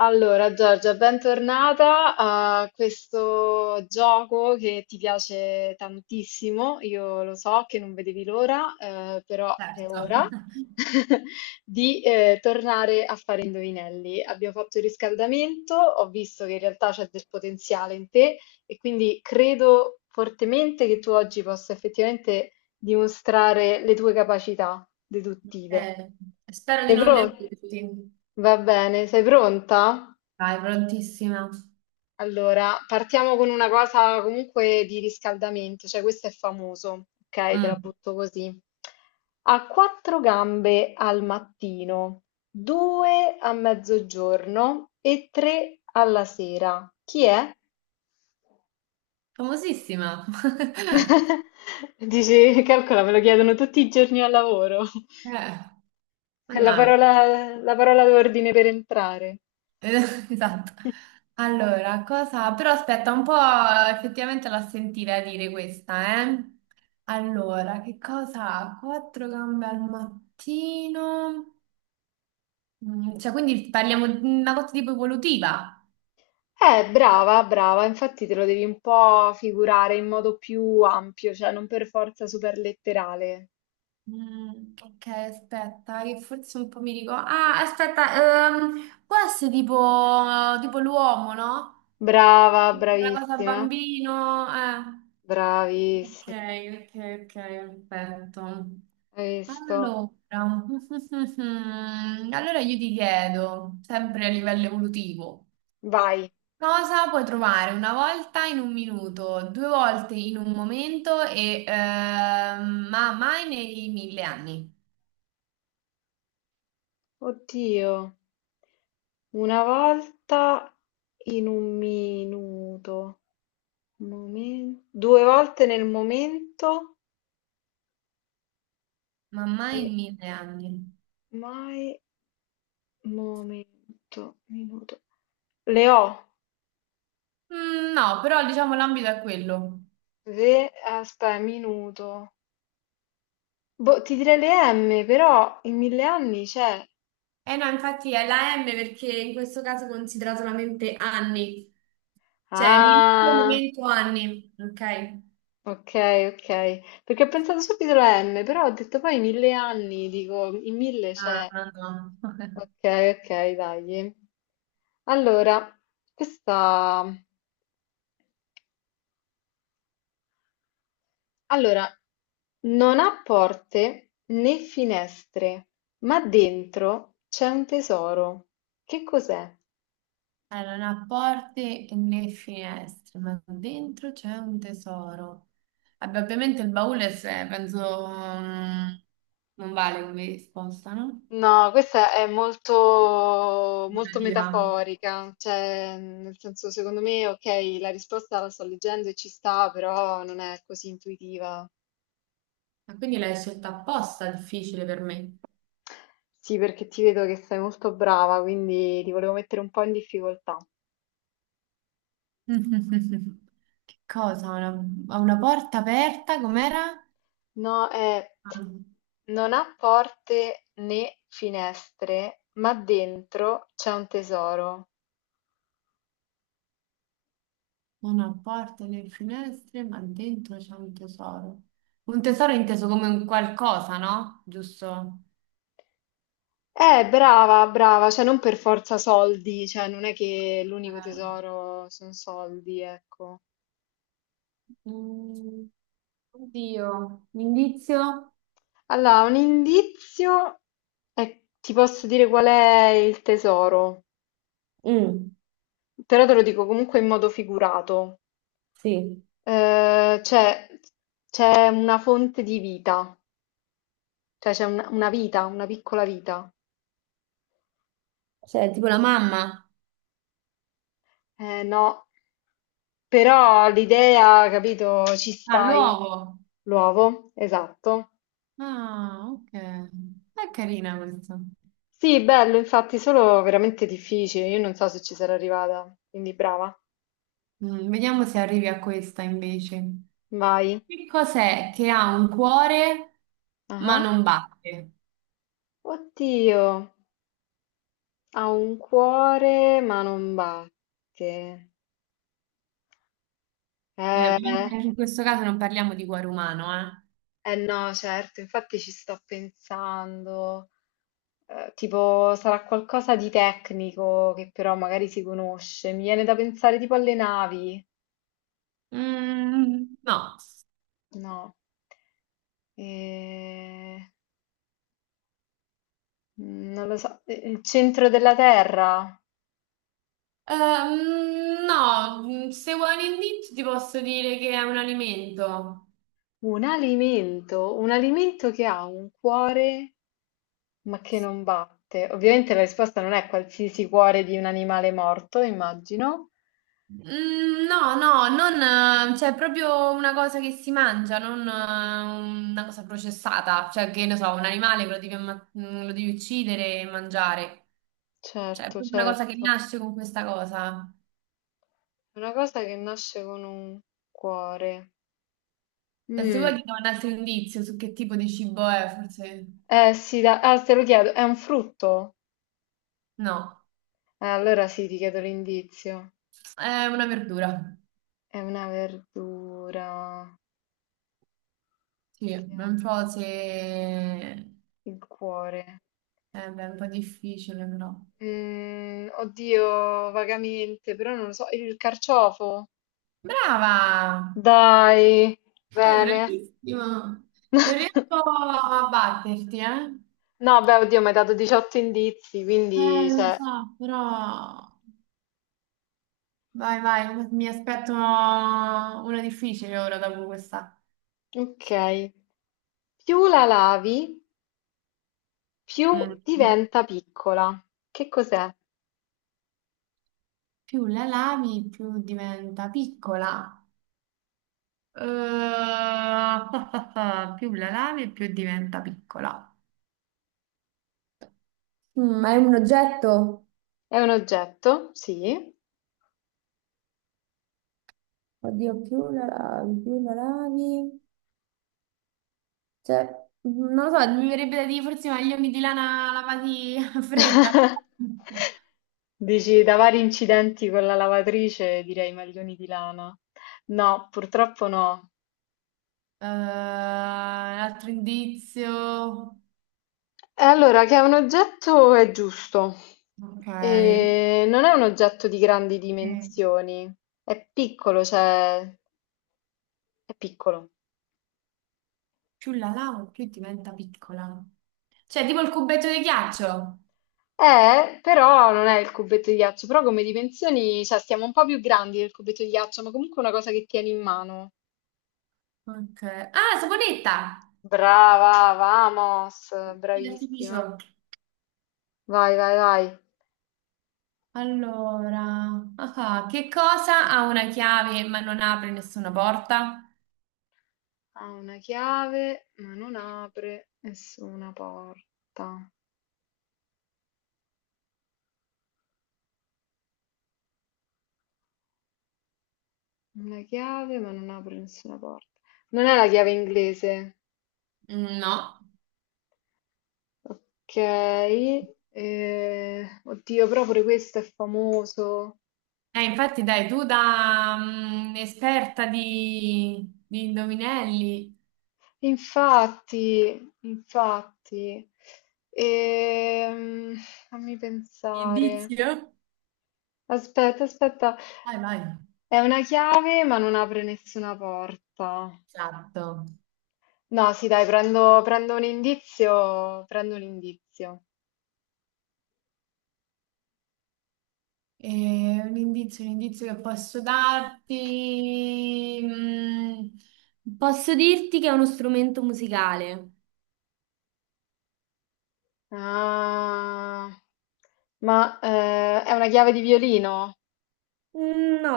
Allora, Giorgia, bentornata a questo gioco che ti piace tantissimo. Io lo so che non vedevi l'ora, però è Certo, ora di tornare a fare indovinelli. Abbiamo fatto il riscaldamento, ho visto che in realtà c'è del potenziale in te e quindi credo fortemente che tu oggi possa effettivamente dimostrare le tue capacità deduttive. Eh, spero di Sei non pronta? deluderti. Va bene, sei pronta? Vai, prontissima. Allora, partiamo con una cosa comunque di riscaldamento, cioè questo è famoso, ok? Te la Mm. butto così. Ha quattro gambe al mattino, due a mezzogiorno e tre alla sera. Chi è? Famosissima. Dici, calcola, me lo chiedono tutti i giorni al lavoro. Eh, È mannaggia. La parola d'ordine per entrare. Esatto. Allora, però aspetta, un po' effettivamente l'ha sentita dire questa, eh? Allora, che cosa ha? Quattro gambe al mattino. Cioè, quindi parliamo di una cosa tipo evolutiva. Brava, brava, infatti te lo devi un po' figurare in modo più ampio, cioè non per forza super letterale. Mm, ok, aspetta, che forse un po' mi ricordo. Ah, aspetta, può essere tipo, tipo l'uomo, no? Brava, La cosa bravissima, bambino, eh. Ok, bravissima. ok, ok, perfetto. Hai visto? Allora, allora io ti chiedo, sempre a livello evolutivo, Vai. cosa puoi trovare una volta in un minuto, due volte in un momento ma mai nei 1000 anni? Oddio, una volta in un minuto, due volte nel momento Ma mai e in 1000 anni. mai momento, minuto. Le ho, Mm, no, però diciamo l'ambito è quello. ve, aspetta, minuto. Boh, ti direi le M, però in mille anni c'è. Eh no, infatti è la M perché in questo caso è considerato solamente anni, cioè minuto, Ah, momento, anni, ok? ok, ok. Perché ho pensato subito alla M, però ho detto poi in mille anni, dico, in mille Ah, c'è. no, no. Ok, ok, dai. Allora, questa... Allora, non ha porte né finestre, ma dentro c'è un tesoro. Che cos'è? Allora, non ha porte né finestre, ma dentro c'è un tesoro. Vabbè, ovviamente il baule, penso, mm, non vale come risposta, no? No, questa è molto, molto Figurativa. metaforica, cioè, nel senso, secondo me, ok, la risposta la sto leggendo e ci sta, però non è così intuitiva. Ma quindi l'hai scelta apposta, difficile per me. Sì, perché ti vedo che sei molto brava, quindi ti volevo mettere un po' in difficoltà. Che cosa? Ha una porta aperta, com'era? No, è Ah, non ha porte né finestre, ma dentro c'è un tesoro. una porta nelle finestre, ma dentro c'è un tesoro. Un tesoro inteso come un qualcosa, no? Giusto? Brava, brava, cioè non per forza soldi, cioè non è che l'unico Ah. tesoro sono soldi, ecco. Mm, Oddio, un indizio? Allora, un indizio è, ti posso dire qual è il tesoro, Mm, però te lo dico comunque in modo figurato. sì, Eh, c'è c'è una fonte di vita, cioè c'è una vita, una piccola vita. cioè tipo la mamma. No, però l'idea, capito, ci Ah, stai. l'uovo. L'uovo, esatto. Ah, ok. È carina questa. Sì, bello, infatti, solo veramente difficile. Io non so se ci sarò arrivata, quindi brava. Vediamo se arrivi a questa invece. Vai. Che cos'è che ha un cuore ma Ah. non batte? Oddio. Ha un cuore ma non batte. Eh, Ovviamente anche in questo caso non parliamo di cuore umano, eh no, certo, infatti ci sto pensando. Tipo, sarà qualcosa di tecnico che però magari si conosce. Mi viene da pensare tipo alle navi. eh. Mm, no. No. Eh, non lo so. Il centro della Terra. No, se vuoi un indizio ti posso dire che è un alimento. Un alimento che ha un cuore. Ma che non batte. Ovviamente la risposta non è qualsiasi cuore di un animale morto, immagino. Mm, no, no, non, cioè è proprio una cosa che si mangia, non una cosa processata. Cioè che, ne so, un animale che lo devi uccidere e mangiare. Cioè, è Certo, proprio una cosa che certo. nasce con questa cosa. È una cosa che nasce con un cuore. E se vuoi Mm. ti do un altro indizio su che tipo di cibo è, forse... Eh sì, ah, te lo chiedo, è un frutto? No, Allora sì, ti chiedo l'indizio. è una verdura. È una verdura Sì, è che ha un po' se... eh, il cuore. beh, è un po' difficile, però. Mm, oddio, vagamente, però non lo so. Il carciofo? Brava! Dai, È bene. bravissimo! Non riesco a batterti, eh? No, beh, oddio, mi hai dato 18 indizi, quindi, Lo cioè, so, però... Vai, vai, mi aspetto una difficile ora dopo questa. ok. Più la lavi, più Mm. diventa piccola. Che cos'è? Più la lavi, più diventa piccola. Più la lavi e più diventa piccola. Ma è un oggetto? È un oggetto? Sì. Oddio, più la lavi, più la lavi. Cioè, non lo so, mi verrebbe da dire forse i maglioni di lana lavati a fredda. Dici, da vari incidenti con la lavatrice, direi maglioni di lana. No, purtroppo no. Un altro indizio. E allora, che è un oggetto è giusto. Ok. E non è un oggetto di grandi Eh, dimensioni, è piccolo, cioè, è piccolo. Più la lavo, più diventa piccola. Cioè, tipo il cubetto di ghiaccio. Però non è il cubetto di ghiaccio, però come dimensioni, cioè stiamo un po' più grandi del cubetto di ghiaccio, ma comunque è una cosa che tieni in mano. Ok. Ah, la saponetta! Brava, vamos, Di bravissima. artificio. Vai, vai, vai. Allora, che cosa ha una chiave ma non apre nessuna porta? Ha una chiave, ma non apre nessuna porta. Una chiave, ma non apre nessuna porta. Non è la chiave inglese. No. Ok. Eh, oddio, però pure questo è famoso. Infatti, dai, tu da esperta di indovinelli. Infatti, infatti, Ehm, fammi pensare. Indizio? Aspetta, aspetta, Vai, vai. è una chiave ma non apre nessuna porta. Esatto. No, sì, dai, prendo un indizio, prendo un indizio. Un indizio, un indizio che posso darti. Posso dirti che è uno strumento musicale? Ah, è una chiave di violino? No.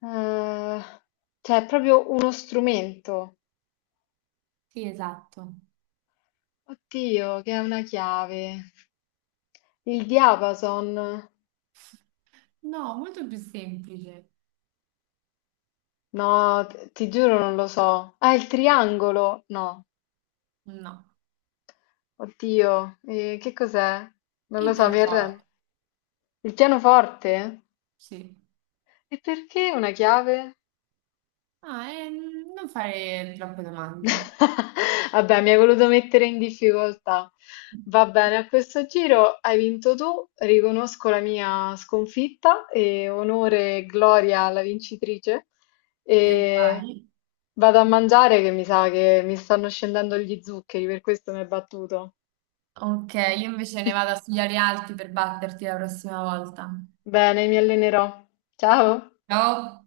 Eh, cioè, è proprio uno strumento. Sì, esatto. Oddio, che è una chiave. Il diapason. No, molto più semplice. No, ti giuro non lo so. Ah, il triangolo? No. No. Oddio, che cos'è? Non lo Il so, mi arrendo. pianoforte, Il pianoforte? sì. E perché una chiave? Ah, e non fare troppe domande. Vabbè, mi hai voluto mettere in difficoltà. Va bene, a questo giro hai vinto tu, riconosco la mia sconfitta e onore e gloria alla vincitrice. E E vai. vado a mangiare che mi sa che mi stanno scendendo gli zuccheri, per questo mi hai battuto. Ok, io invece ne vado a studiare altri per batterti la prossima volta. Bene, mi allenerò. Ciao! Ciao!